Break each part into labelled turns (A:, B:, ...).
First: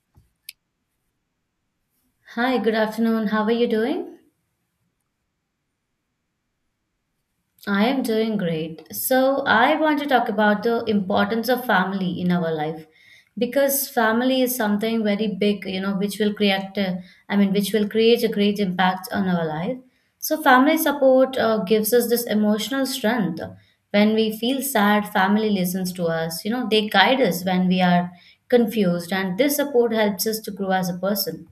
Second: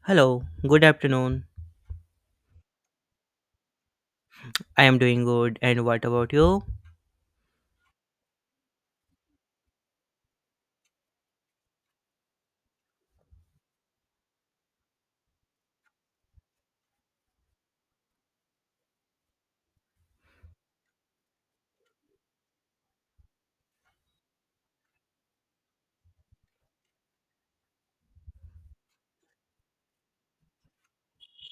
A: Hello, good afternoon.
B: Hi, good afternoon. How are you doing?
A: I am doing good, and what about you?
B: I am doing great. So, I want to talk about the importance of family in our life because family is something very big, you know, which will create, which will create a great impact on our life. So, family support gives us this emotional strength. When we feel sad, family listens to us, you know, they guide us when we are confused, and this support helps us to grow as a person.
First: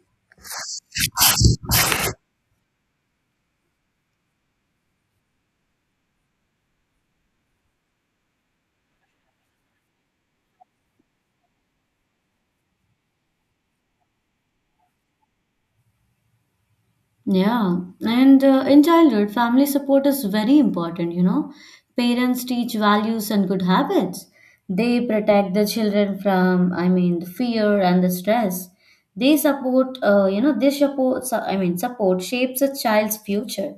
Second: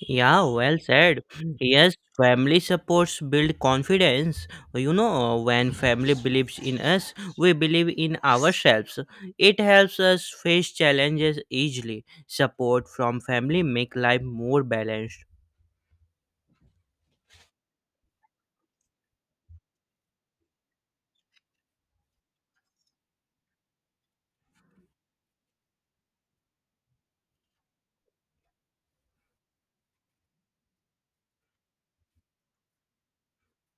A: Yeah, well said. Yes, family supports build confidence. You know, when family believes in us, we believe in ourselves. It helps us face challenges easily. Support from family make life more balanced.
B: Yeah, and in childhood, family support is very important, you know. Parents teach values and good habits. They protect the children from, I mean, the fear and the stress. They support, I mean, support shapes a child's future.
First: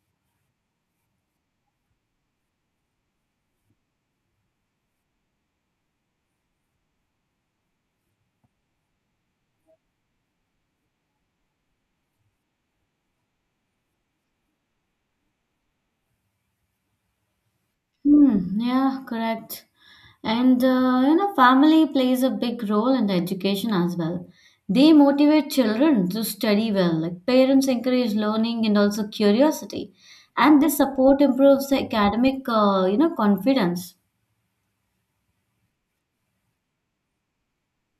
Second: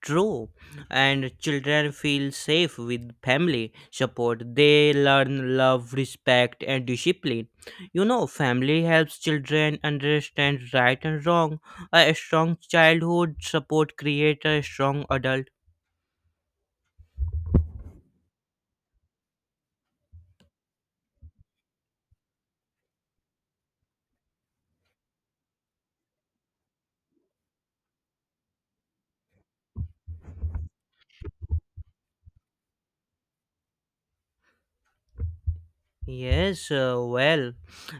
A: True, and children feel safe with family support. They learn love, respect, and discipline. You know, family helps children understand right and wrong. A strong childhood support creates a strong adult.
B: Yeah, correct. And you know, family plays a big role in the education as well. They motivate children to study well. Like parents encourage learning and also curiosity, and this support improves the academic, you know, confidence.
A: Yes, well,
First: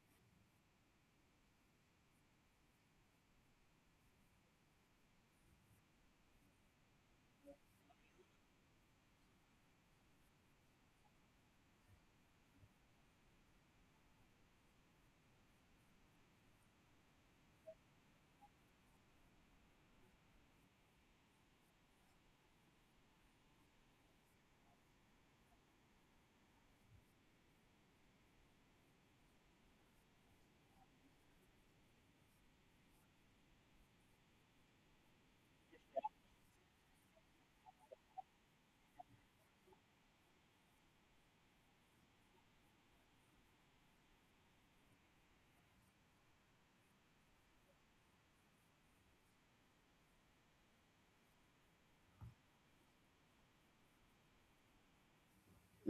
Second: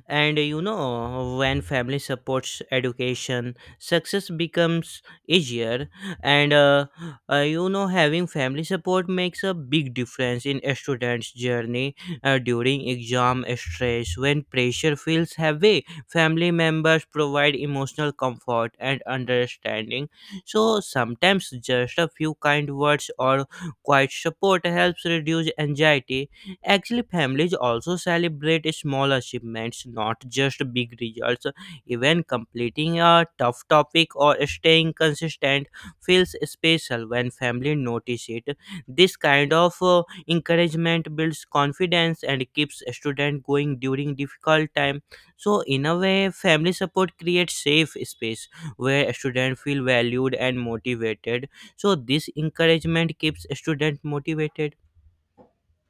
A: and you know, when family supports education, success becomes easier. And You know, having family support makes a big difference in a student's journey during exam stress. When pressure feels heavy, family members provide emotional comfort and understanding. So sometimes just a few kind words or quiet support helps reduce anxiety. Actually, families also celebrate small achievements, not just big results. Even completing a tough topic or staying consistent feels special when family notice it. This kind of encouragement builds confidence and keeps a student going during difficult time. So, in a way, family support creates safe space where a student feel valued and motivated. So, this encouragement keeps a student motivated.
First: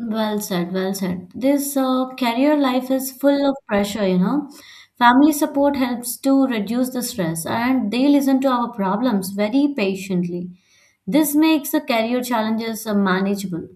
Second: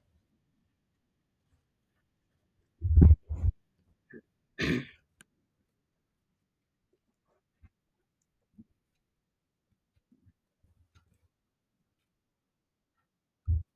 B: Well said, well said. This career life is full of pressure, you know. Family support helps to reduce the stress and they listen to our problems very patiently. This makes the career challenges manageable.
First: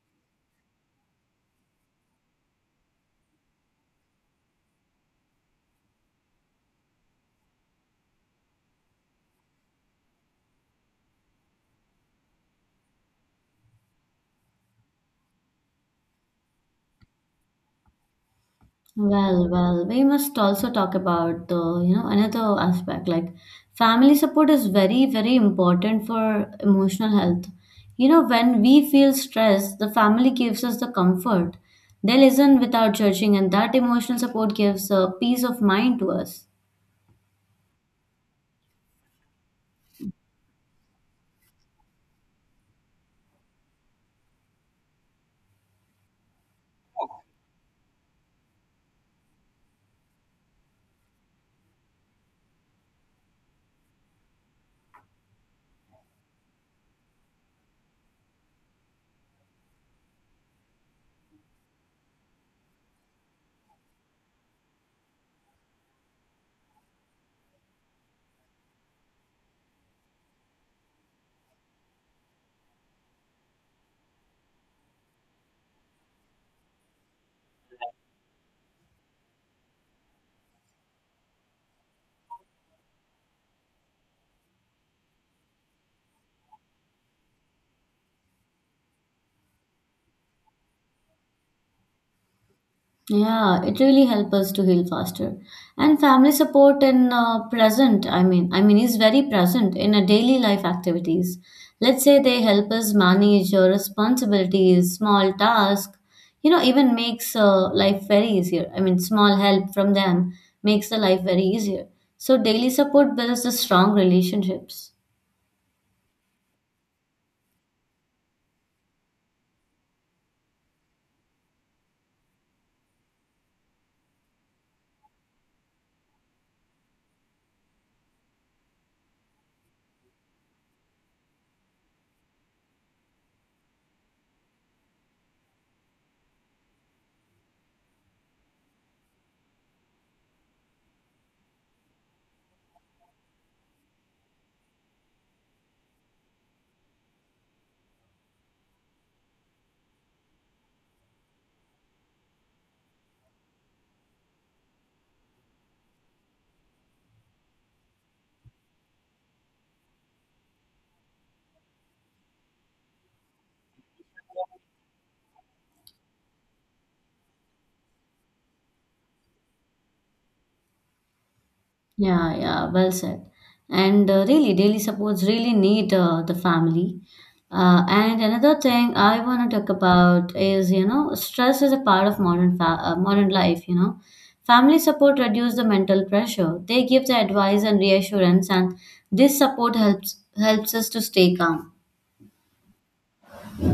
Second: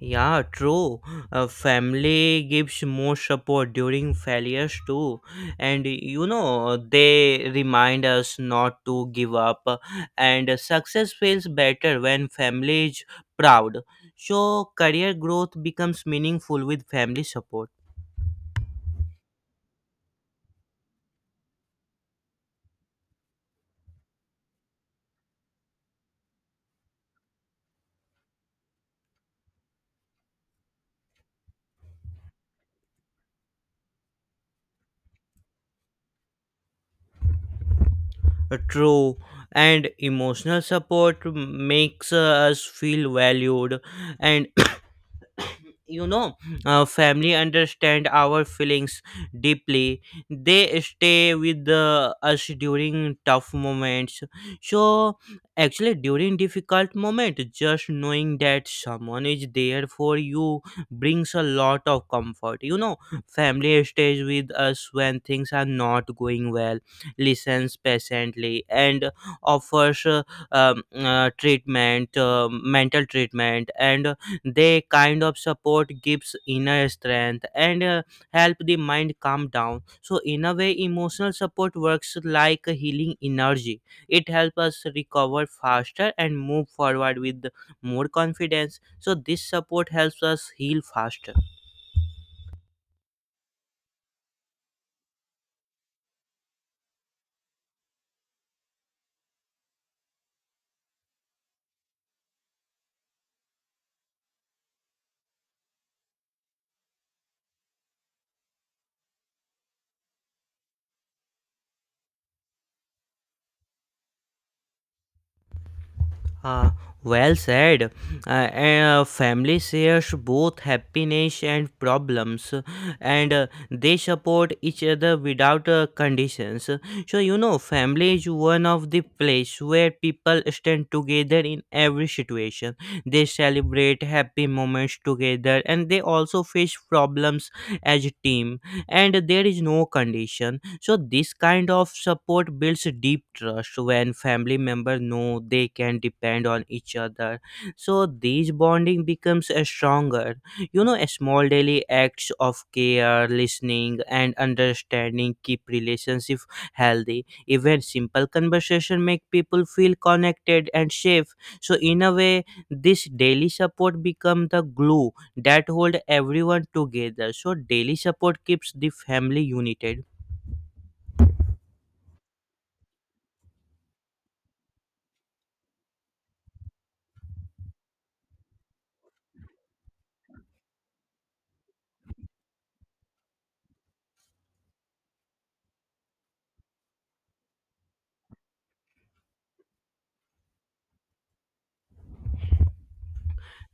A: Yeah, true. Family gives more support during failures too. And you know, they remind us not to give up. And success feels better when family is proud. So, career growth becomes meaningful with family support.
B: Well, well, we must also talk about the, you know, another aspect like family support is very, very important for emotional health. You know, when we feel stressed, the family gives us the comfort. They listen without judging, and that emotional support gives a peace of mind to us.
A: True, and emotional support makes us feel valued, and you know, family understand our feelings deeply. They stay with us during tough moments. So actually, during difficult moment, just knowing that someone is there for you brings a lot of comfort, you know. Family stays with us when things are not going well, listens patiently, and offers treatment, mental treatment, and they kind of support gives inner strength, and help the mind calm down. So in a way, emotional support works like a healing energy. It helps us recover faster and move forward with more confidence. So this support helps us heal faster.
B: Yeah, it really helps us to heal faster. And family support in I mean, is very present in our daily life activities. Let's say they help us manage your responsibilities, small tasks, you know, even makes life very easier. I mean, small help from them makes the life very easier. So daily support builds the strong relationships.
A: Ah, well said. Family shares both happiness and problems, and they support each other without conditions. So, you know, family is one of the place where people stand together in every situation. They celebrate happy moments together, and they also face problems as a team. And there is no condition, so this kind of support builds deep trust when family members know they can depend on each other. So this bonding becomes a stronger. You know, a small daily acts of care, listening, and understanding keep relationship healthy. Even simple conversation make people feel connected and safe. So in a way, this daily support become the glue that hold everyone together. So daily support keeps the family united.
B: Yeah, yeah, well said. And really, daily supports really need the family. And another thing I want to talk about is, you know, stress is a part of modern life, you know. Family support reduce the mental pressure. They give the advice and reassurance, and this support helps helps us to stay calm.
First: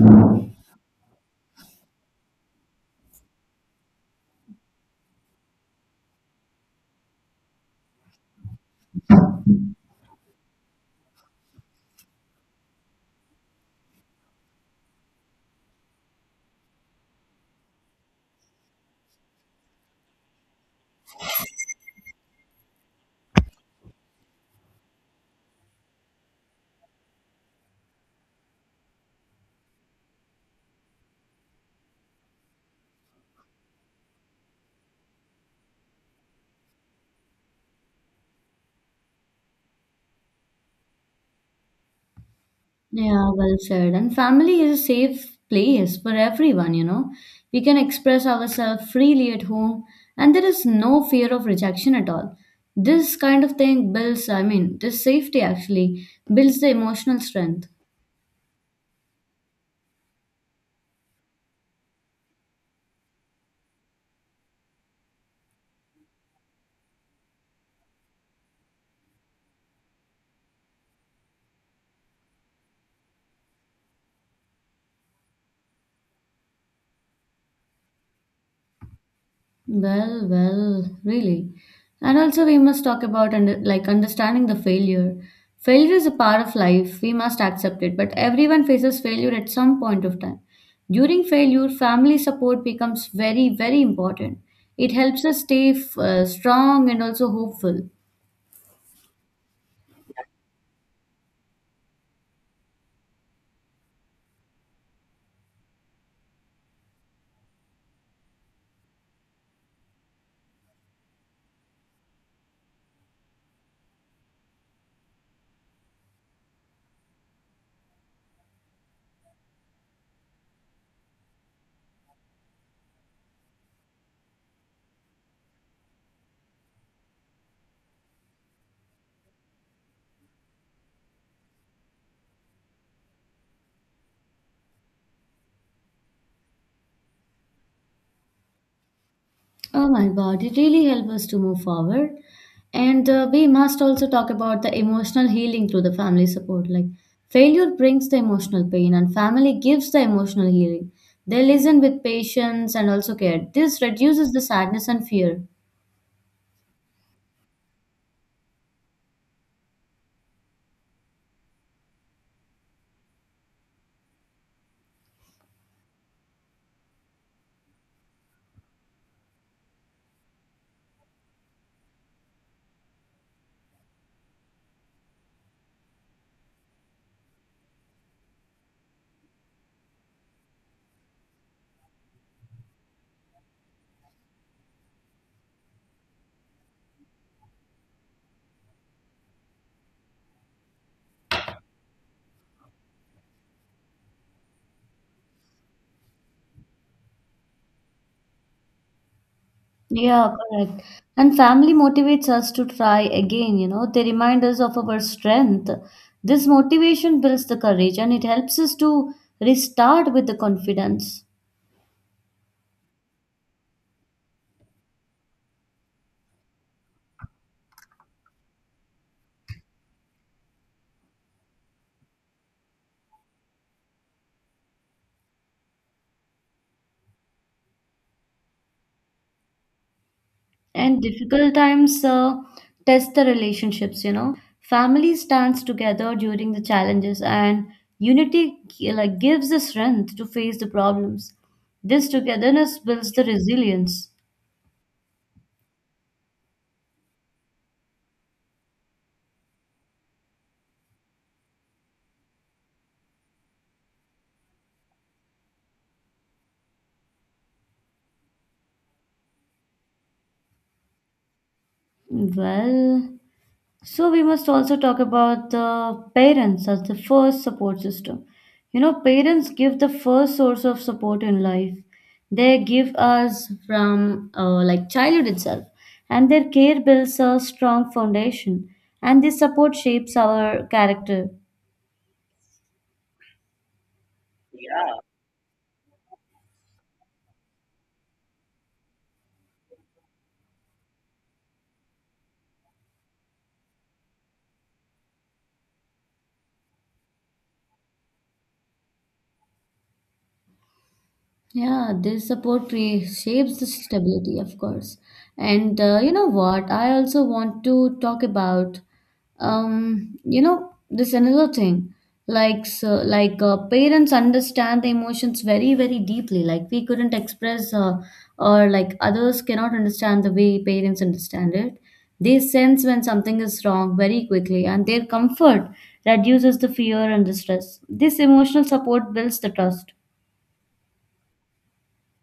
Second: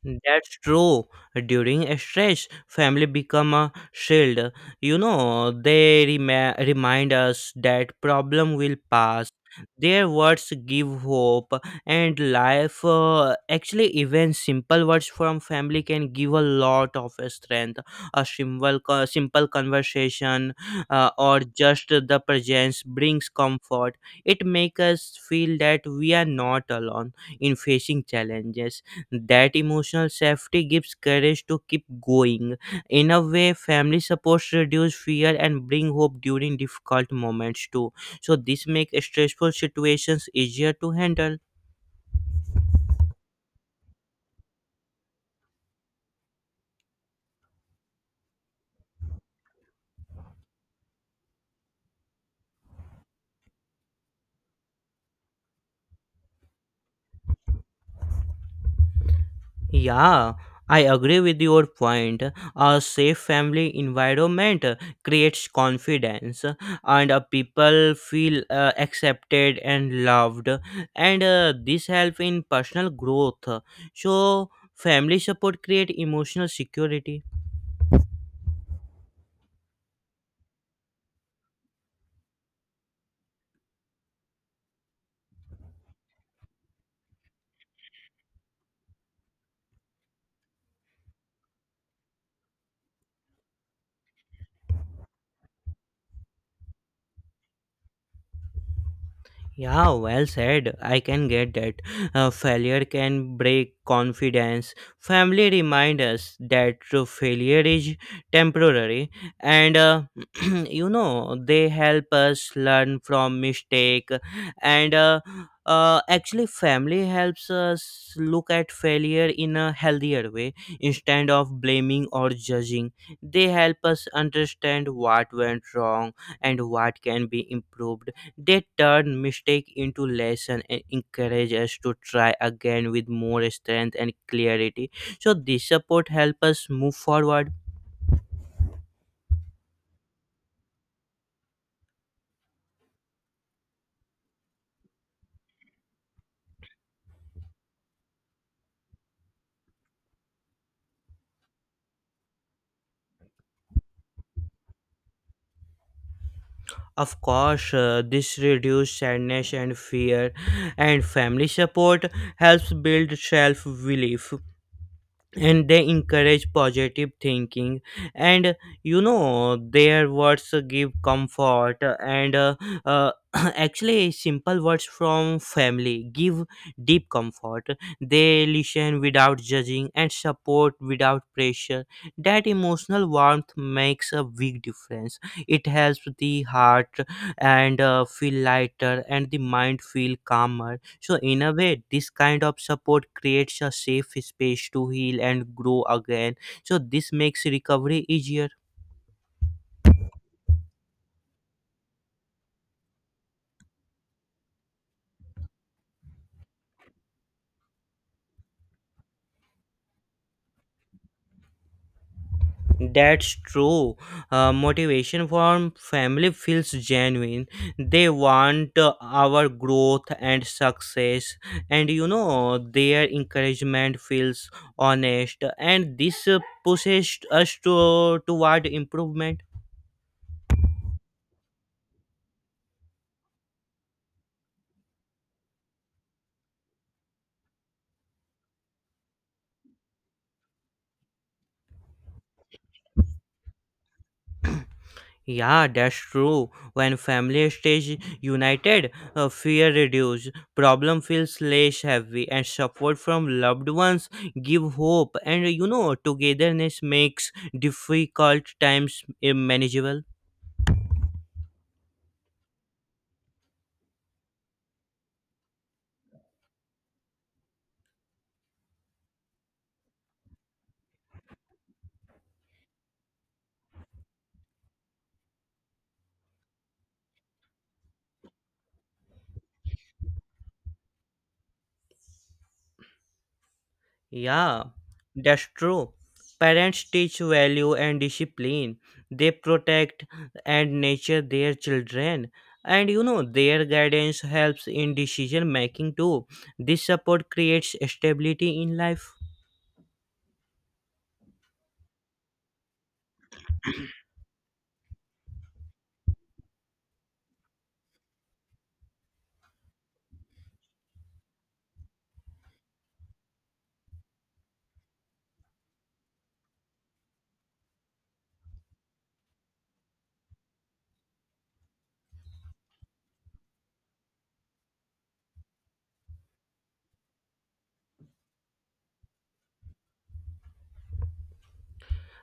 A: That's true. During a stress, family become a shield. You know, they rema remind us that problem will pass. Their words give hope and life. Actually, even simple words from family can give a lot of strength. A simple conversation or just the presence brings comfort. It makes us feel that we are not alone in facing challenges. That emotional safety gives courage to keep going. In a way, family supports reduce fear and bring hope during difficult moments too. So this makes stressful situations easier to handle.
B: Yeah, well said. And family is a safe place for everyone, you know. We can express ourselves freely at home, and there is no fear of rejection at all. This kind of thing builds, I mean, this safety actually builds the emotional strength.
A: Yeah, I agree with your point. A safe family environment creates confidence, and people feel accepted and loved, and this helps in personal growth. So, family support create emotional security.
B: Well, well, really. And also, we must talk about under, like understanding the failure. Failure is a part of life. We must accept it. But everyone faces failure at some point of time. During failure, family support becomes very, very important. It helps us stay strong and also hopeful.
A: Yeah, well said. I can get that. Failure can break confidence. Family remind us that failure is temporary, and you know, they help us learn from mistake. And Actually, family helps us look at failure in a healthier way instead of blaming or judging. They help us understand what went wrong and what can be improved. They turn mistake into lesson and encourage us to try again with more strength and clarity. So this support help us move forward.
B: Oh my God, it really helps us to move forward. And we must also talk about the emotional healing through the family support. Like, failure brings the emotional pain, and family gives the emotional healing. They listen with patience and also care. This reduces the sadness and fear.
A: Of course, this reduces sadness and fear, and family support helps build self belief, and they encourage positive thinking, and you know, their words give comfort, and actually simple words from family give deep comfort. They listen without judging and support without pressure. That emotional warmth makes a big difference. It helps the heart, and feel lighter, and the mind feel calmer. So, in a way, this kind of support creates a safe space to heal and grow again. So, this makes recovery easier.
B: Yeah, correct. And family motivates us to try again, you know, they remind us of our strength. This motivation builds the courage and it helps us to restart with the confidence.
A: That's true. Motivation from family feels genuine. They want our growth and success, and you know, their encouragement feels honest, and this pushes us toward improvement.
B: And difficult times test the relationships, you know. Family stands together during the challenges, and like gives the strength to face the problems. This togetherness builds the resilience.
A: Yeah, that's true. When family stays united, fear reduces, problem feels less heavy, and support from loved ones give hope. And you know, togetherness makes difficult times manageable.
B: Well, so we must also talk about the parents as the first support system. You know, parents give the first source of support in life. They give us from like childhood itself, and their care builds a strong foundation, and this support shapes our character.
A: Yeah, that's true. Parents teach value and discipline. They protect and nurture their children. And you know, their guidance helps in decision making too. This support creates stability in life.
B: Yeah, this shapes the stability, of course. And you know what? I also want to talk about, you know, this another thing. Like, so, like parents understand the emotions very, very deeply. Like we couldn't express, or like others cannot understand the way parents understand it. They sense when something is wrong very quickly, and their comfort reduces the fear and the stress. This emotional support builds the trust.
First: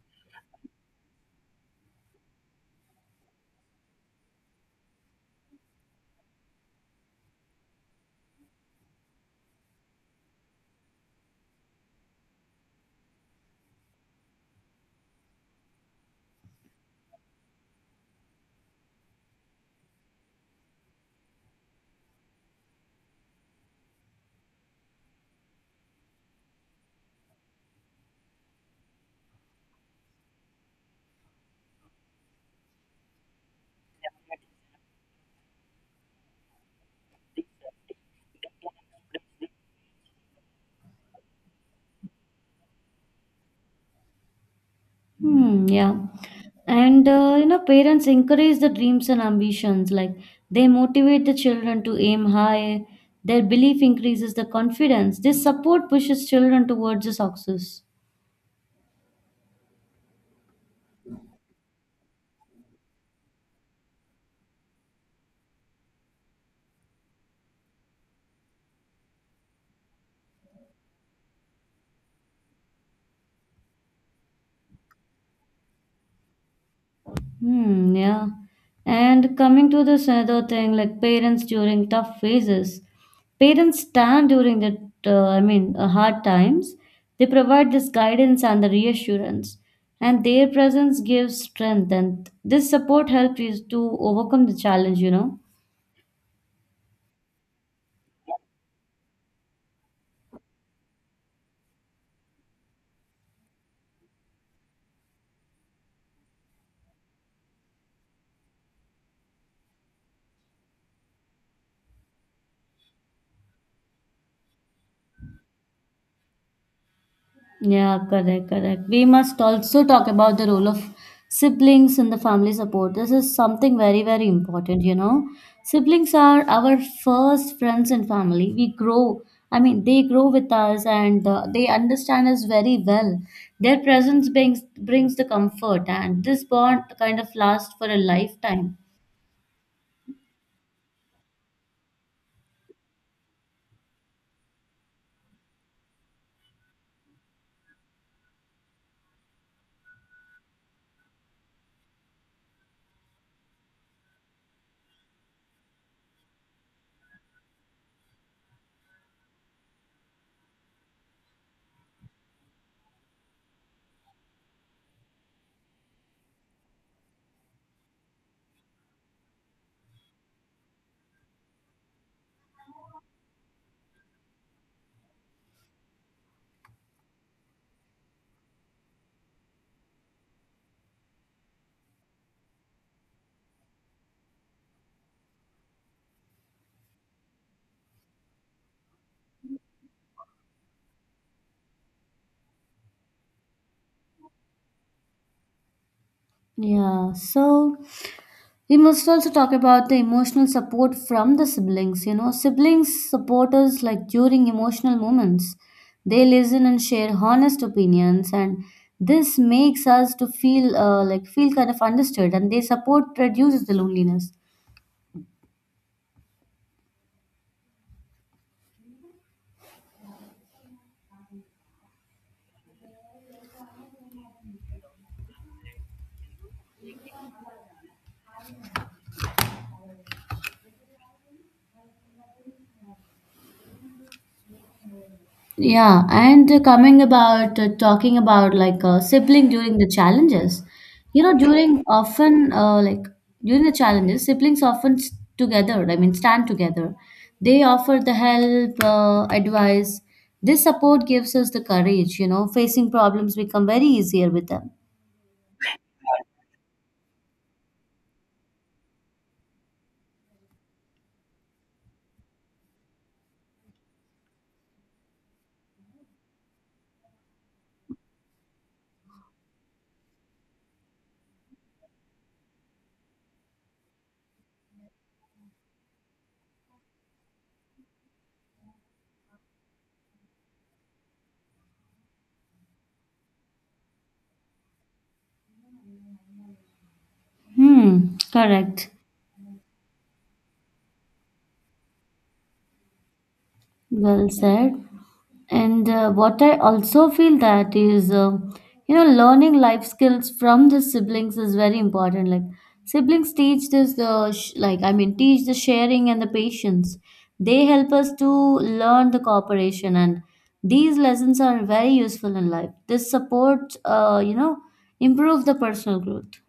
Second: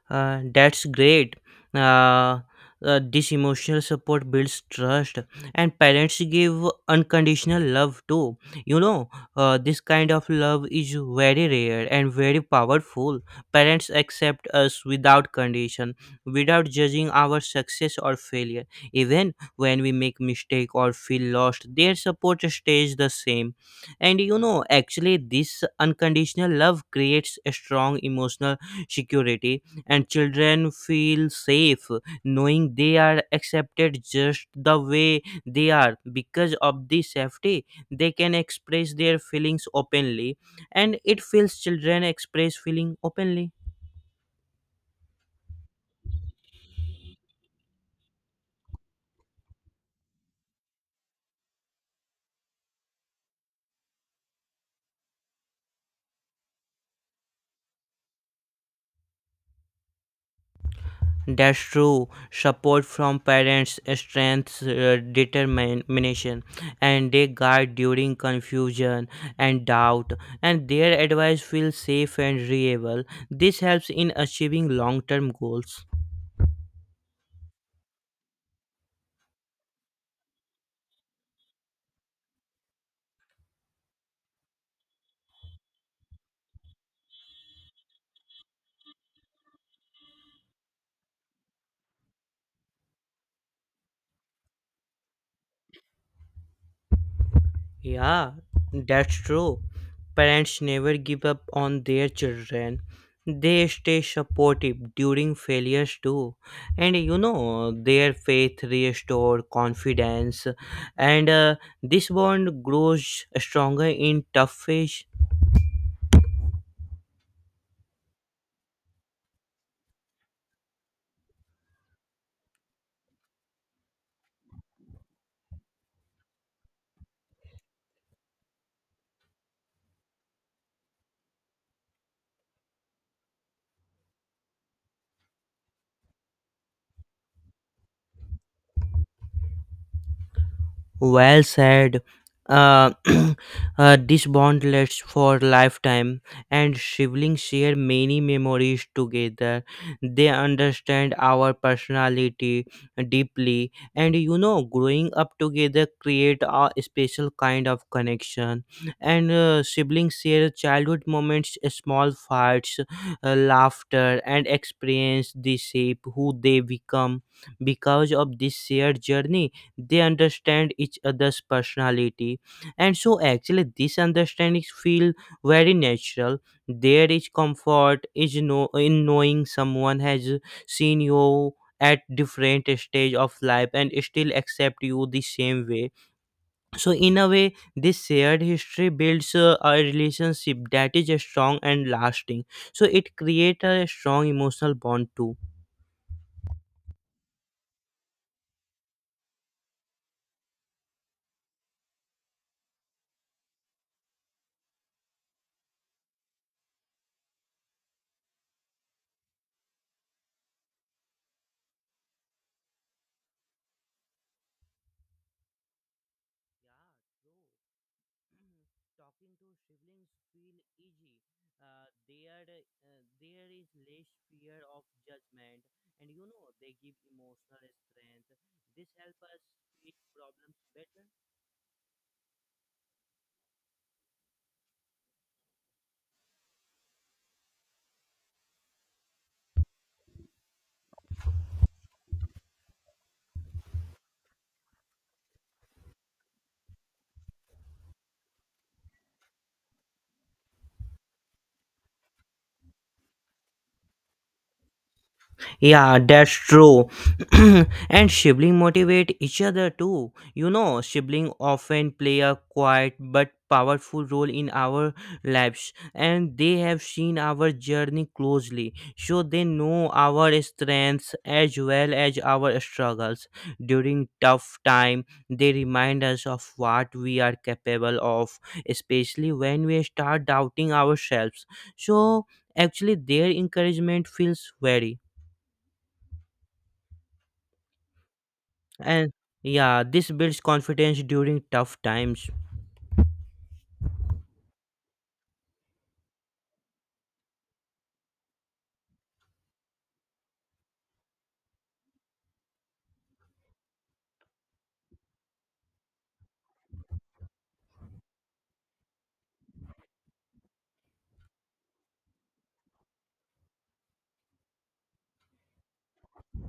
A: That's great. Uh, this emotional support builds trust, and parents give unconditional love too. You know, this kind of love is very rare and very powerful. Parents accept us without condition, without judging our success or failure. Even when we make mistake or feel lost, their support stays the same. And you know, actually, this unconditional love creates a strong emotional security, and children feel safe knowing they are accepted just the way they are. Because of this safety they can express their feelings openly, and it feels children express feeling openly.
B: Yeah. And you know, parents encourage the dreams and ambitions. Like they motivate the children to aim high. Their belief increases the confidence. This support pushes children towards the success.
A: That's true, support from parents strengths determination, and they guide during confusion and doubt, and their advice feels safe and reliable. This helps in achieving long-term goals.
B: Yeah. And coming to this other thing, like parents during tough phases, parents stand during the, hard times. They provide this guidance and the reassurance, and their presence gives strength. And this support helps you to overcome the challenge, you know.
A: Yeah, that's true. Parents never give up on their children. They stay supportive during failures too. And you know, their faith restores confidence. And This bond grows stronger in tough phase.
B: Yeah, correct, correct. We must also talk about the role of siblings in the family support. This is something very, very important, you know. Siblings are our first friends in family. We grow, I mean, they grow with us and they understand us very well. Their presence brings the comfort, and this bond kind of lasts for a lifetime.
A: Well said. Uh, this bond lasts for lifetime, and siblings share many memories together. They understand our personality deeply, and you know, growing up together create a special kind of connection. And Siblings share childhood moments, small fights, laughter, and experience the shape who they become. Because of this shared journey they understand each other's personality, and so actually this understanding feel very natural. There is comfort is no in knowing someone has seen you at different stage of life and still accept you the same way. So in a way, this shared history builds a relationship that is strong and lasting. So it creates a strong emotional bond too.
B: Yeah, so we must also talk about the emotional support from the siblings. You know, siblings support us like during emotional moments. They listen and share honest opinions, and this makes us to feel like feel kind of understood. And their support reduces the loneliness.
A: Talking to siblings feel easy. uh, there there is less fear of judgment, and you know, they give emotional strength. This helps us treat problems better.
B: Yeah, and coming about talking about like a sibling during the challenges, you know, during the challenges, siblings often s together, I mean, stand together. They offer the help, advice. This support gives us the courage, you know, facing problems become very easier with them.
A: Yeah, that's true. And sibling motivate each other too. You know, sibling often play a quiet but powerful role in our lives, and they have seen our journey closely, so they know our strengths as well as our struggles. During tough time they remind us of what we are capable of, especially when we start doubting ourselves. So actually their encouragement feels very.
B: Hmm, Correct.
A: And yeah, this builds confidence during tough times.
B: Well said. And what I also feel that is, you know, learning life skills from the siblings is very important. Like siblings teach this the sh- like I mean teach the sharing and the patience. They help us to learn the cooperation, and these lessons are very useful in life. This supports, you know, improve the personal growth.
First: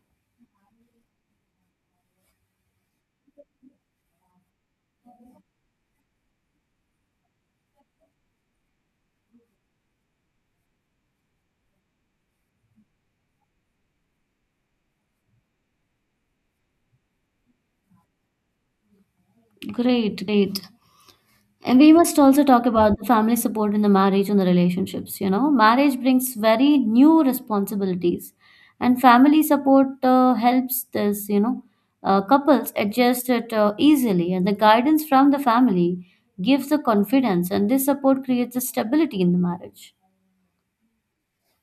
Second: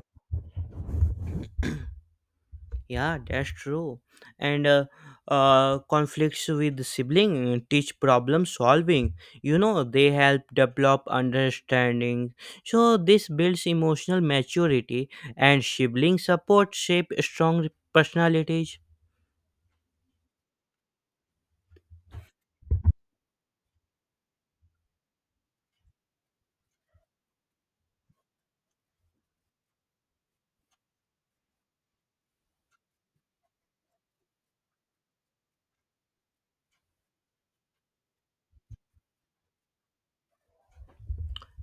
A: Yeah, that's true. And conflicts with the sibling teach problem solving. You know, they help develop understanding. So this builds emotional maturity, and sibling support shape strong personalities.
B: Great, great. And we must also talk about the family support in the marriage and the relationships. You know, marriage brings very new responsibilities, and family support helps this, you know, couples adjust it easily. And the guidance from the family gives the confidence, and this support creates the stability in the marriage.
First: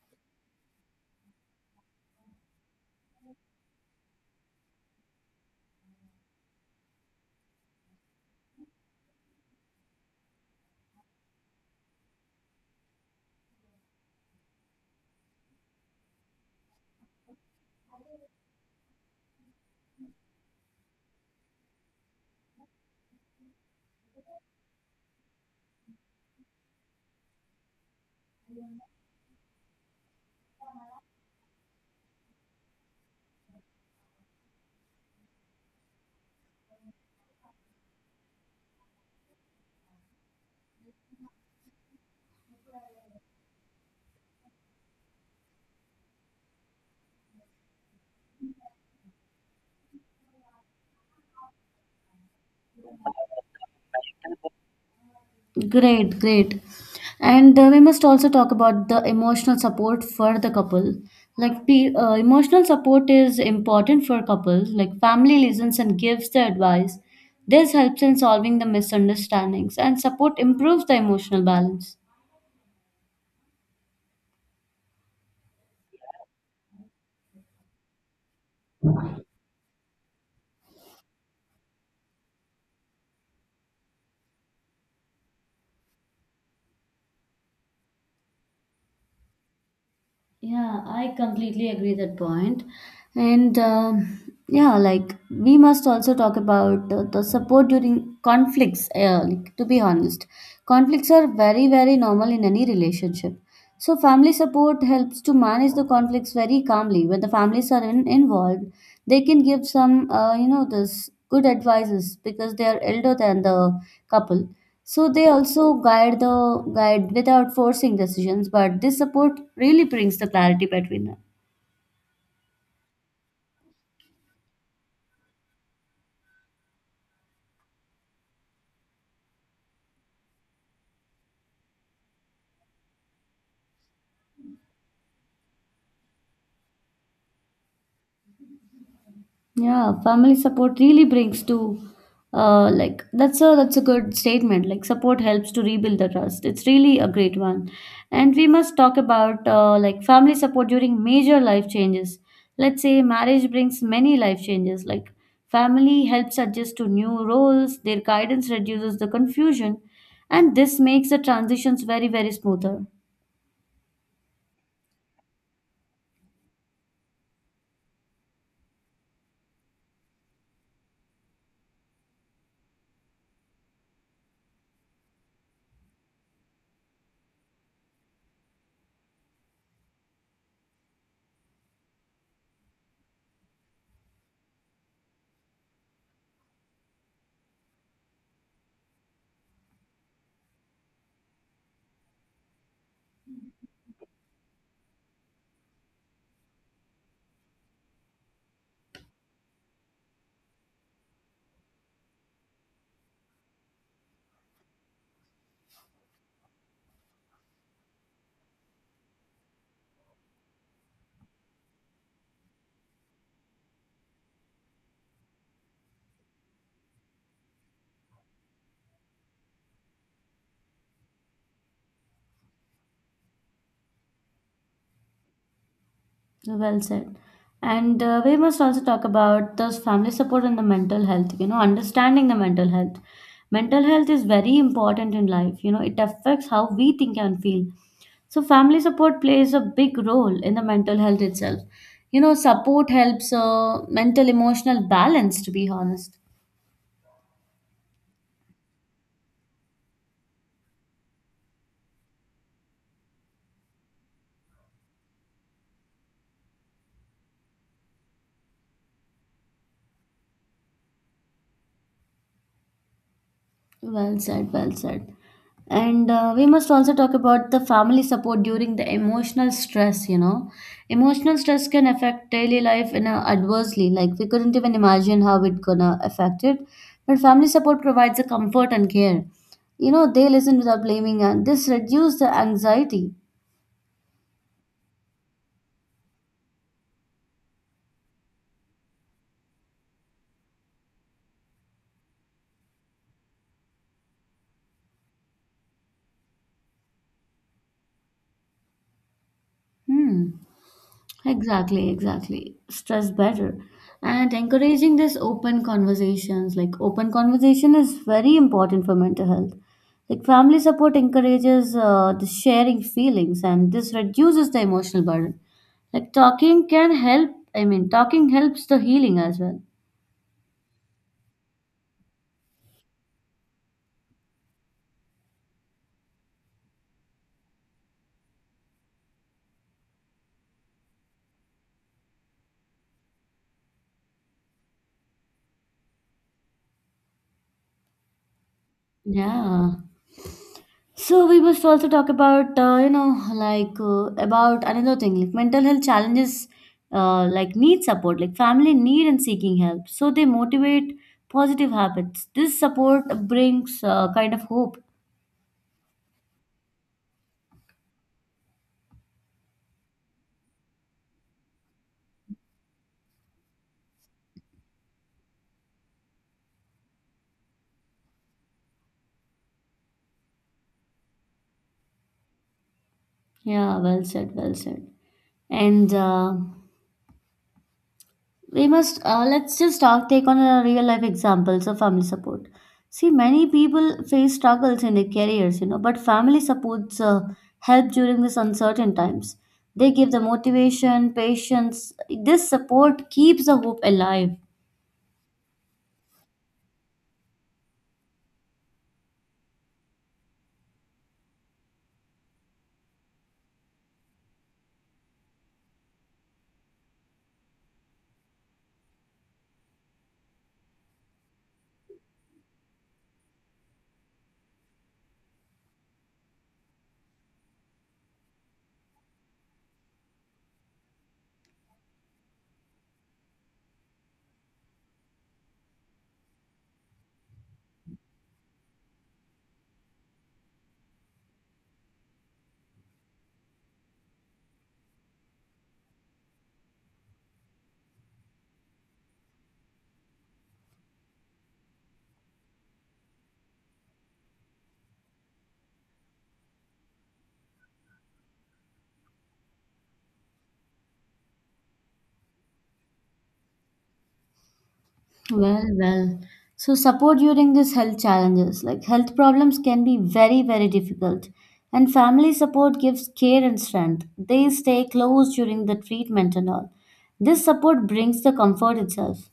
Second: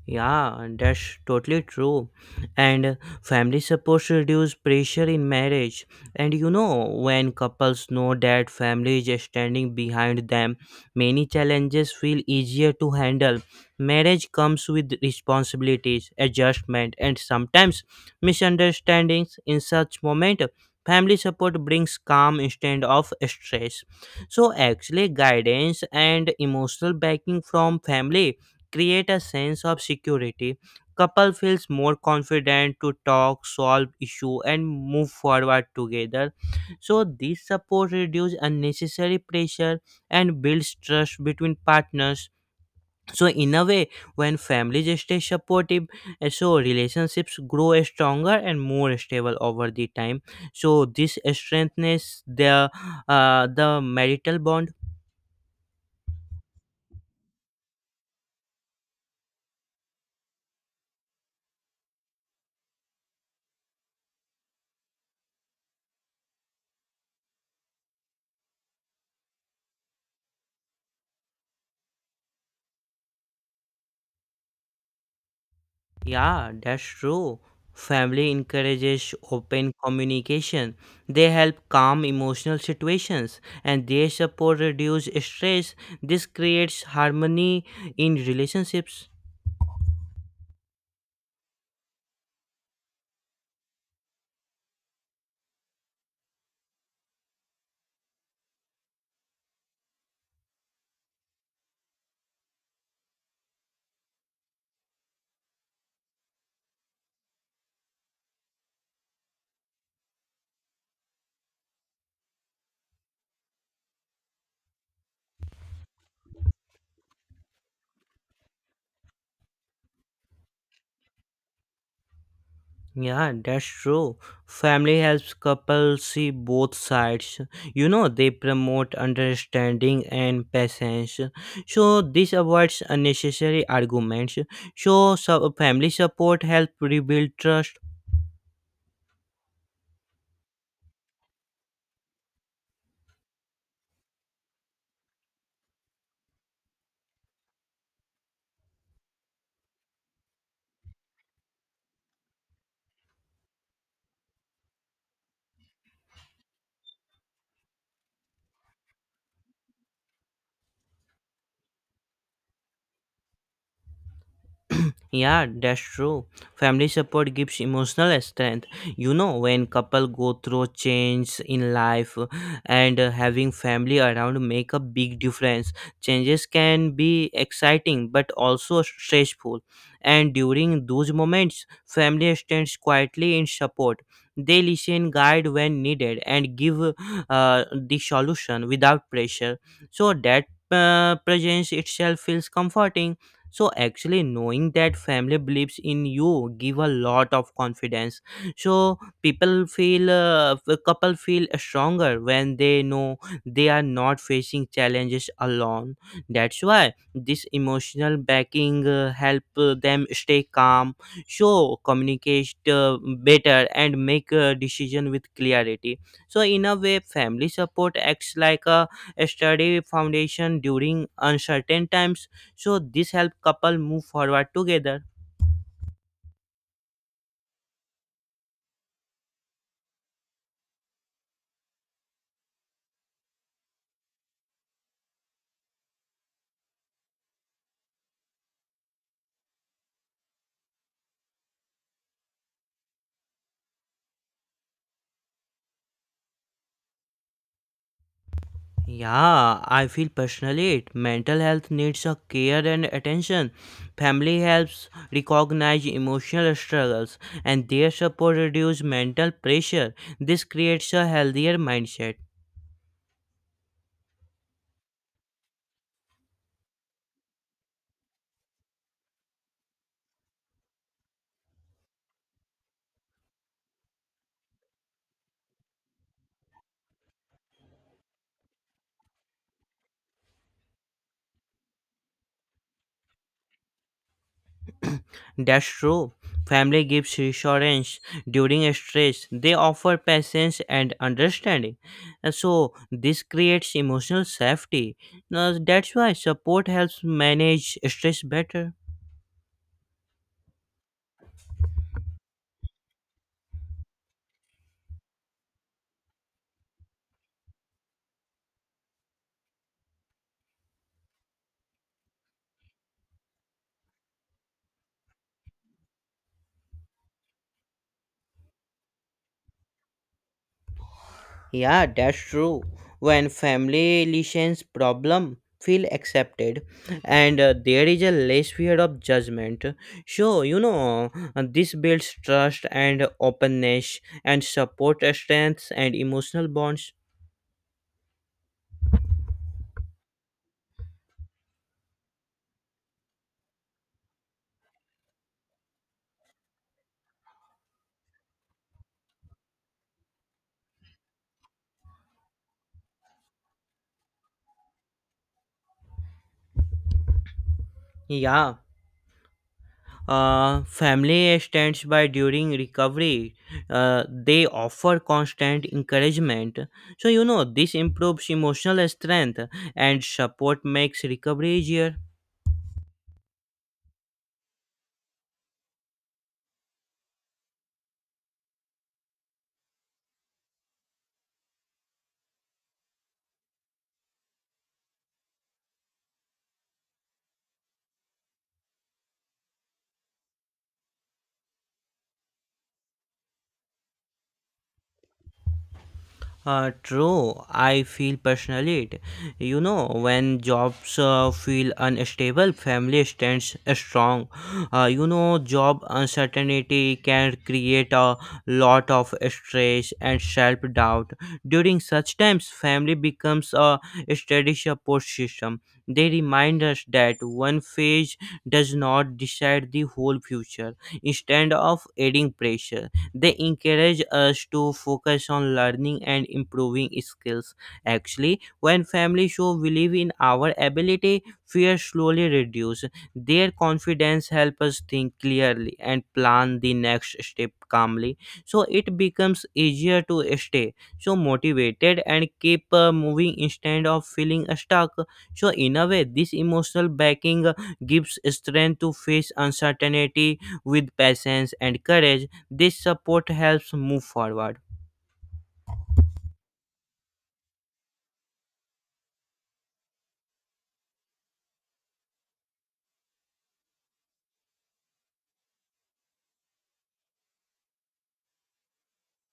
A: Yeah, and that's totally true. And Family support should reduce pressure in marriage. And you know, when couples know that family is standing behind them, many challenges feel easier to handle. Marriage comes with responsibilities, adjustment, and sometimes misunderstandings. In such moment, family support brings calm instead of stress. So actually, guidance and emotional backing from family create a sense of security. Couple feels more confident to talk, solve issue, and move forward together. So this support reduce unnecessary pressure and builds trust between partners. So in a way, when families stay supportive, so relationships grow stronger and more stable over the time. So this strengthens the marital bond.
B: Great, great. And we must also talk about the emotional support for the couple. Like the emotional support is important for couples. Like family listens and gives the advice. This helps in solving the misunderstandings and support improves the emotional balance.
A: Yeah, that's true. Family encourages open communication. They help calm emotional situations and they support reduce stress. This creates harmony in relationships.
B: Yeah, I completely agree that point. And yeah, like we must also talk about the support during conflicts. Like, to be honest, conflicts are very, very normal in any relationship. So, family support helps to manage the conflicts very calmly. When the families are involved, they can give some, you know, this good advices because they are elder than the couple. So they also guide without forcing decisions, but this support really brings the clarity between.
A: Yeah, that's true. Family helps couples see both sides. You know, they promote understanding and patience. So this avoids unnecessary arguments. So family support help rebuild trust.
B: Yeah, family support really brings to like that's a good statement. Like support helps to rebuild the trust. It's really a great one. And we must talk about like family support during major life changes. Let's say marriage brings many life changes. Like family helps adjust to new roles, their guidance reduces the confusion, and this makes the transitions very, very smoother.
A: Yeah, that's true. Family support gives emotional strength. You know, when couple go through change in life, and having family around make a big difference. Changes can be exciting but also stressful. And during those moments, family stands quietly in support. They listen, guide when needed, and give the solution without pressure. So that presence itself feels comforting. So actually knowing that family believes in you give a lot of confidence. So people feel, a couple feel stronger when they know they are not facing challenges alone. That's why this emotional backing help them stay calm, so communicate better and make a decision with clarity. So in a way, family support acts like a sturdy foundation during uncertain times. So this help couple move forward together.
B: Well said. And we must also talk about this family support and the mental health, you know, understanding the mental health. Mental health is very important in life, you know, it affects how we think and feel. So, family support plays a big role in the mental health itself. You know, support helps mental emotional balance, to be honest.
A: Yeah, I feel personally it. Mental health needs a care and attention. Family helps recognize emotional struggles and their support reduce mental pressure. This creates a healthier mindset.
B: Well said, well said. And we must also talk about the family support during the emotional stress, you know. Emotional stress can affect daily life in a adversely, like we couldn't even imagine how it gonna affect it. But family support provides a comfort and care. You know, they listen without blaming and this reduces the anxiety.
A: That's true. Family gives reassurance during stress. They offer patience and understanding. So this creates emotional safety. Now, that's why support helps manage stress better.
B: Hmm. Exactly, exactly. Stress better. And encouraging this open conversations, like open conversation is very important for mental health. Like family support encourages the sharing feelings and this reduces the emotional burden. Like talking can help, I mean, talking helps the healing as well.
A: Yeah, that's true. When family relations problem feel accepted, and there is a less fear of judgment. So you know, this builds trust and openness, and support strengths and emotional bonds.
B: Yeah. So we must also talk about you know like about another thing like mental health challenges like need support like family need and seeking help so they motivate positive habits. This support brings kind of hope.
A: Yeah, family stands by during recovery. They offer constant encouragement. So you know, this improves emotional strength, and support makes recovery easier.
B: Yeah, well said, well said. And we must let's just talk take on a real life examples of family support. See many people face struggles in their careers, you know, but family supports help during these uncertain times. They give the motivation patience. This support keeps the hope alive.
A: True, I feel personally it. You know, when jobs feel unstable, family stands strong. You know, job uncertainty can create a lot of stress and self doubt. During such times, family becomes a steady support system. They remind us that one phase does not decide the whole future, instead of adding pressure. They encourage us to focus on learning and improving skills. Actually, when families show belief in our ability, fear slowly reduces. Their confidence helps us think clearly and plan the next step calmly. So it becomes easier to stay so motivated and keep moving instead of feeling stuck. So in a way, this emotional backing gives strength to face uncertainty with patience and courage. This support helps move forward.
B: Well, well. So support during these health challenges, like health problems can be very, very difficult. And family support gives care and strength. They stay close during the treatment and all. This support brings the comfort itself.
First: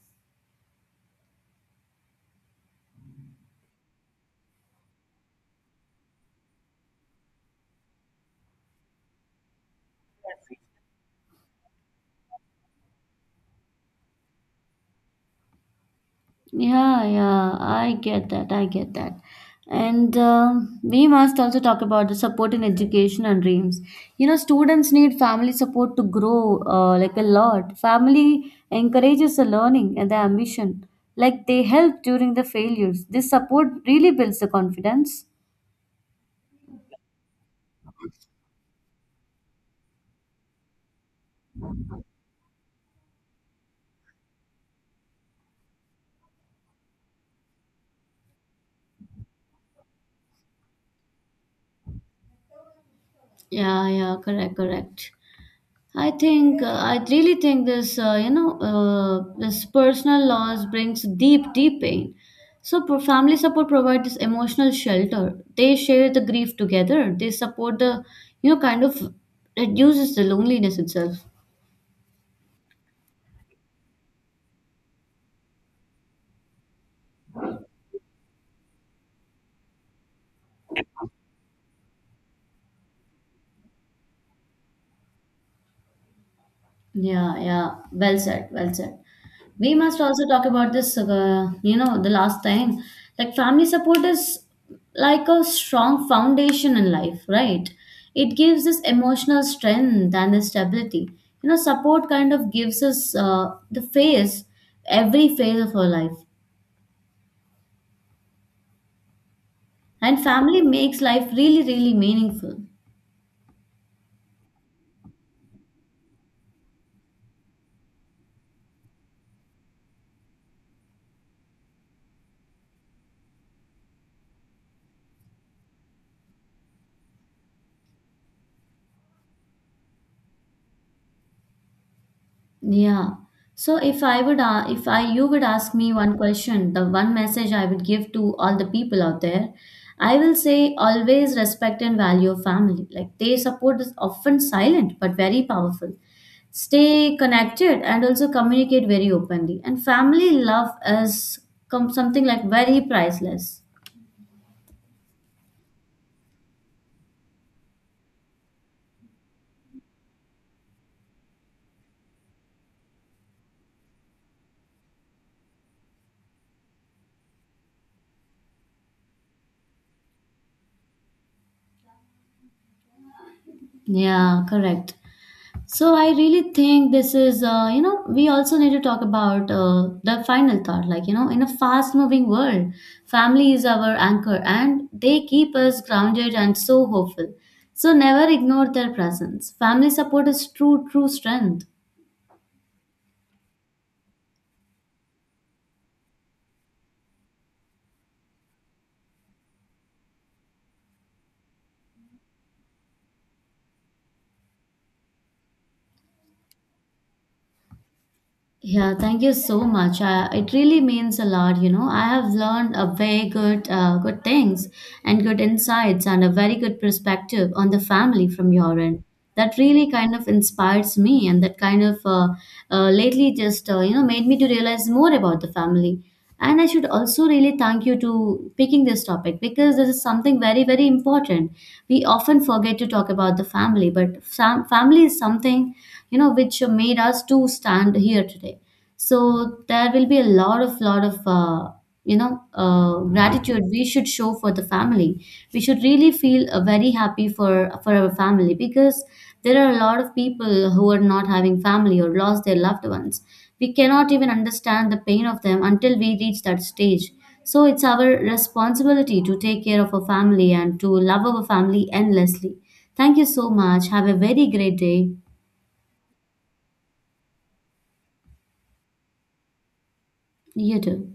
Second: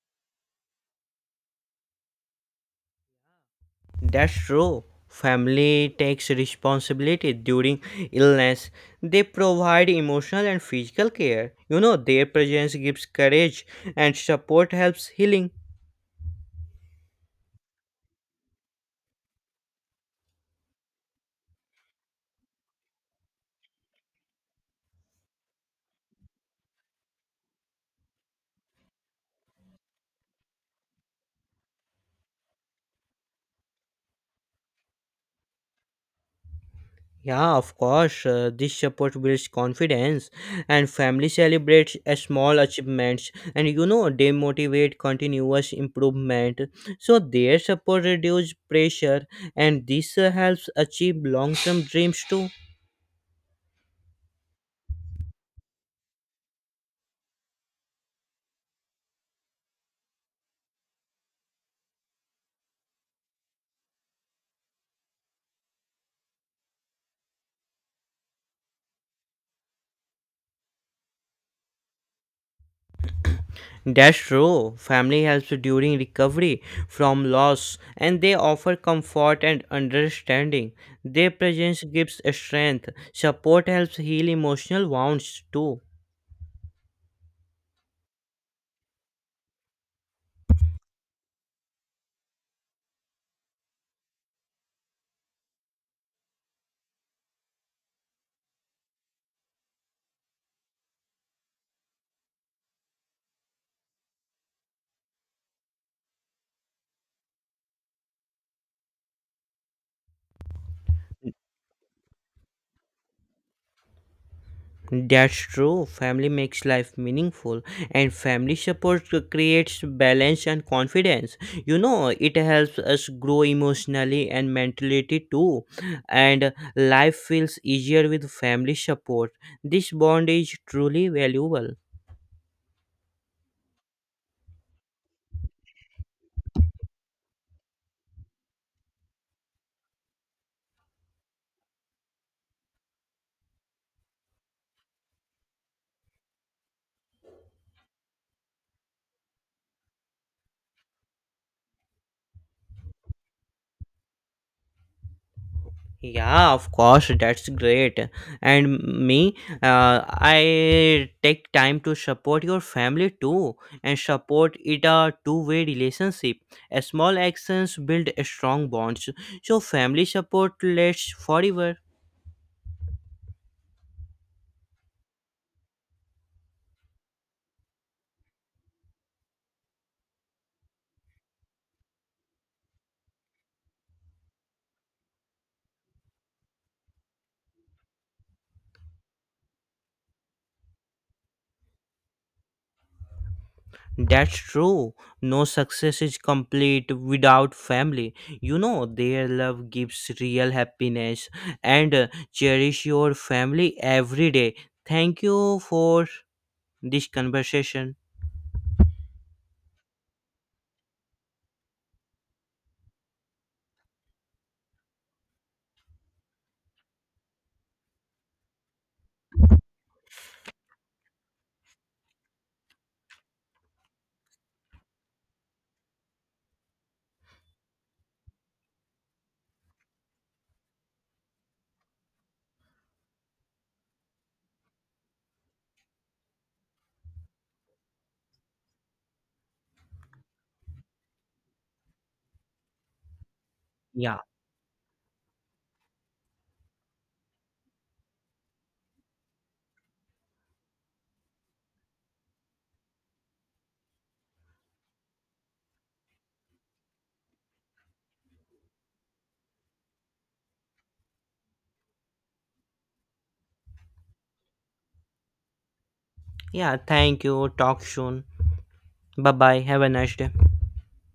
A: That's true. Family takes responsibility during illness. They provide emotional and physical care. You know, their presence gives courage and support helps healing.
B: Yeah, yeah, I get that. I get that. And we must also talk about the support in education and dreams. You know, students need family support to grow like a lot. Family encourages the learning and the ambition. Like they help during the failures. This support really builds the confidence.
A: Yeah, of course, this support builds confidence, and family celebrates a small achievements, and you know, they motivate continuous improvement. So their support reduces pressure, and this helps achieve long-term dreams too.
B: Yeah, yeah, correct, correct. I think I really think this this personal loss brings deep deep pain. So family support provides this emotional shelter. They share the grief together. They support the you know kind of reduces the loneliness itself.
A: That's true. Family helps during recovery from loss, and they offer comfort and understanding. Their presence gives strength. Support helps heal emotional wounds too.
B: Yeah, yeah. Well said, well said. We must also talk about this, you know, the last time. Like, family support is like a strong foundation in life, right? It gives us emotional strength and the stability. You know, support kind of gives us the phase, every phase of our life. And family makes life really, really meaningful.
A: That's true. Family makes life meaningful, and family support creates balance and confidence. You know, it helps us grow emotionally and mentally too. And life feels easier with family support. This bond is truly valuable.
B: Yeah. So if I, you would ask me one question, the one message I would give to all the people out there, I will say always respect and value your family. Like they support is often silent but very powerful. Stay connected and also communicate very openly. And family love is something like very priceless.
A: Yeah, of course, that's great. And me, I take time to support your family too, and support it a two-way relationship. A small actions build a strong bonds, so family support lasts forever.
B: Yeah, correct. So I really think this is, you know, we also need to talk about the final thought. Like, you know, in a fast moving world, family is our anchor and they keep us grounded and so hopeful. So never ignore their presence. Family support is true, true strength.
A: That's true. No success is complete without family. You know, their love gives real happiness, and cherish your family every day. Thank you for this conversation.
B: Yeah, thank you so much. I, it really means a lot, you know. I have learned a very good, good things and good insights and a very good perspective on the family from your end. That really kind of inspires me, and that kind of lately just you know made me to realize more about the family. And I should also really thank you to picking this topic because this is something very very important. We often forget to talk about the family, but family is something you know which made us to stand here today. So there will be a lot of gratitude we should
A: Yeah.
B: show for the family. We should really feel very happy for our family because there are a lot of people who are not having family or lost their loved ones. We cannot even understand the pain of them until we reach that stage. So it's our responsibility to take care of our family and to love our family endlessly. Thank you so much, have a very great day.
A: Yeah. Thank you. Talk soon. Bye bye. Have a nice day.
B: You